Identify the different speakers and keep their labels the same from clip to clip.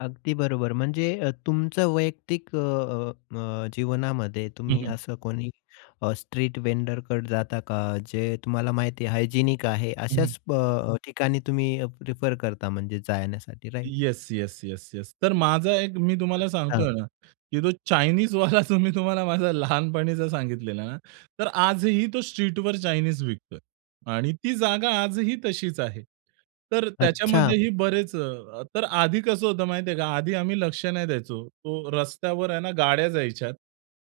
Speaker 1: अगदी बरोबर, म्हणजे अ, तुमच्या वैयक्तिक अ, अ, अ, जीवनामध्ये
Speaker 2: हं,
Speaker 1: तुम्ही
Speaker 2: हं.
Speaker 1: असं कोणी अ, स्ट्रीट व्हेंडरकडे जाता का, जे तुम्हाला माहिती आहे हायजिनिक आहे?
Speaker 2: हं, हं.
Speaker 1: अशाच अ, ठिकाणी तुम्ही प्रिफर करता म्हणजे जाण्यासाठी, right?
Speaker 2: Yes, yes, yes, yes. तर माझा एक मी तुम्हाला
Speaker 1: अच्छा.
Speaker 2: सांगतोय ना की जो चायनीजवाला जो मी तुम्हाला माझा लहानपणीचा सांगितलेला आहे ना, तर आजही तो स्ट्रीटवर चायनीज विकतोय. आणि ती जागा आजही तशीच आहे. तर
Speaker 1: अच्छा.
Speaker 2: त्याच्यामध्येही बरेच अ, तर आधी कसं होतं, माहिती आहे का? आधी आम्ही लक्ष नाही द्यायचो. तो रस्त्यावर आहे ना, गाड्या जायच्या.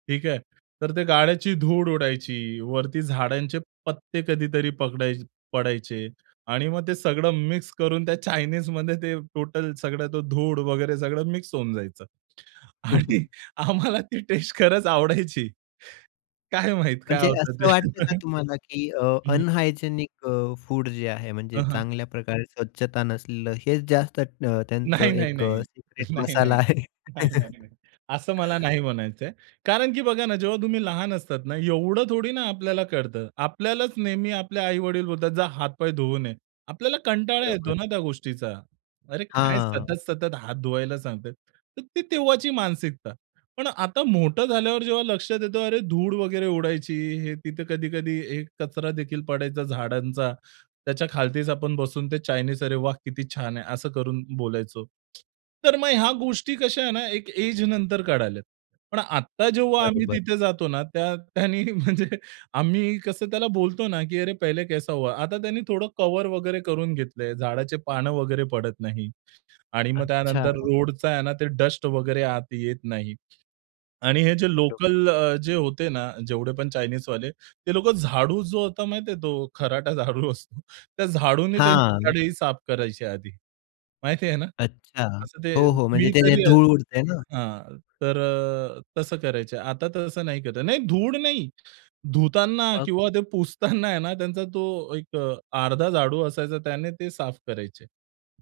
Speaker 2: ठीक आहे. तर त्या गाड्यांची धूळ उडायची, वरती झाडांचे पत्ते कधीतरी पगडाय पडायचे. आणि मग ते सगळं मिक्स करून त्या चायनीजमध्ये ते टोटल सगळं ती धूळ वगैरे सगळं मिक्स होऊन जायचं.
Speaker 1: हं, हं.
Speaker 2: आणि आम्हाला ती टेस्ट खरंच आवडायची. काय माहीत काय
Speaker 1: म्हणजे
Speaker 2: होतं ते.
Speaker 1: असं वाटतं का तुम्हाला की अ,
Speaker 2: हं, हं.
Speaker 1: अनहायजिनिक अ, फूड जे आहे
Speaker 2: हं,
Speaker 1: म्हणजे
Speaker 2: हं.
Speaker 1: चांगल्याप्रकारे स्वच्छता नसलेलं हेच जास्त अ,
Speaker 2: नाही,
Speaker 1: त्यांचं
Speaker 2: नाही,
Speaker 1: एक
Speaker 2: नाही.
Speaker 1: अ, सिक्रेट
Speaker 2: नाही,
Speaker 1: मसाला
Speaker 2: नाही.
Speaker 1: आहे.
Speaker 2: नाही, नाही, नाही. असं मला नाही म्हणायचंय. कारण की बघा ना जेव्हा तुम्ही लहान असतात ना, एवढं थोडी ना आपल्याला कळतं. आपल्यालाच नेहमी आपले आई-वडील बोलतात, जा हात-पाय धुवून ये. आपल्याला कंटाळा येतो
Speaker 1: बरोबर.
Speaker 2: ना त्या गोष्टीचा. अरे काय
Speaker 1: हां.
Speaker 2: सतत-सतत हात धुवायला सांगतायेत! तर ती तेव्हाची मानसिकता. पण आता मोठं झाल्यावर जेव्हा लक्षात येतं, अरे धूळ वगैरे उडायची, हे तिथे कधी-कधी हे कचरा देखील पडायचा झाडांचा, त्याच्या खालीच आपण बसून ते चायनीज, अरे वाह! किती छान आहे, असं करून बोलायचो. तर मग ह्या गोष्टी कशा आहे ना, एक एज नंतर कळाल्यात. पण आता जेव्हा आम्ही
Speaker 1: बरोबर.
Speaker 2: तिथे जातो ना, त्या त्याने, म्हणजे आम्ही कसं त्याला बोलतो ना की अरे पहिले कैसा हुआ? आता त्याने थोडं कव्हर वगैरे करून घेतलंय, झाडाची पानं वगैरे पडत नाहीत. आणि मग
Speaker 1: अच्छा.
Speaker 2: त्यानंतर रोडचा आहे ना ते डस्ट वगैरे आत येत नाही. आणि हे जे
Speaker 1: बरोबर.
Speaker 2: लोकल अ, जे होते ना, जेवढे पण चायनीजवाले ते लोकं झाडू जो होता, माहिती आहे तो खराटा झाडू असतो, त्या झाडूने त्यांची
Speaker 1: हां.
Speaker 2: कढई साफ करायचे आधी, माहिती आहे ना?
Speaker 1: अच्छा
Speaker 2: असं ते
Speaker 1: हो, हो, म्हणजे
Speaker 2: मी
Speaker 1: ते जे
Speaker 2: तरी
Speaker 1: धूळ उडतंय ना.
Speaker 2: हां. तर अ, तसं करायचे. आता तसं नाही करत नाही धूळ नाही. धुताना
Speaker 1: मग?
Speaker 2: किंवा ते पुसताना आहे ना, त्यांचा तो एक अर्धा झाडू असायचा, त्याने ते साफ करायचे.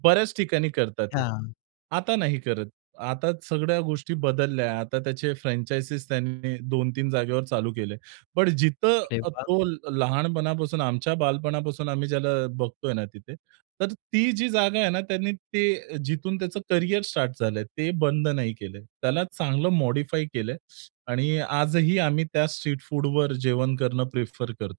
Speaker 2: बर्‍याच ठिकाणी करतात हे.
Speaker 1: हां.
Speaker 2: आता नाही करत. आता सगळ्या गोष्टी बदलल्या आहे. आता त्याचे फ्रँचायझी त्यांनी 2-3 जागेवर चालू केले. पण जिथं
Speaker 1: अरे वाह!
Speaker 2: तो लहानपणापासून, आमच्या बालपणापासून आम्ही ज्याला अ, बघतोय ना, तिथे तर ती जी जागा आहे ना त्याने ते जिथून त्याचं करिअर स्टार्ट झालंय, ते बंद नाही केलंय. त्याला चांगलं मॉडिफाय केलंय आणि आजही आम्ही त्या स्ट्रीट फूडवर जेवण करणं प्रिफर करतो.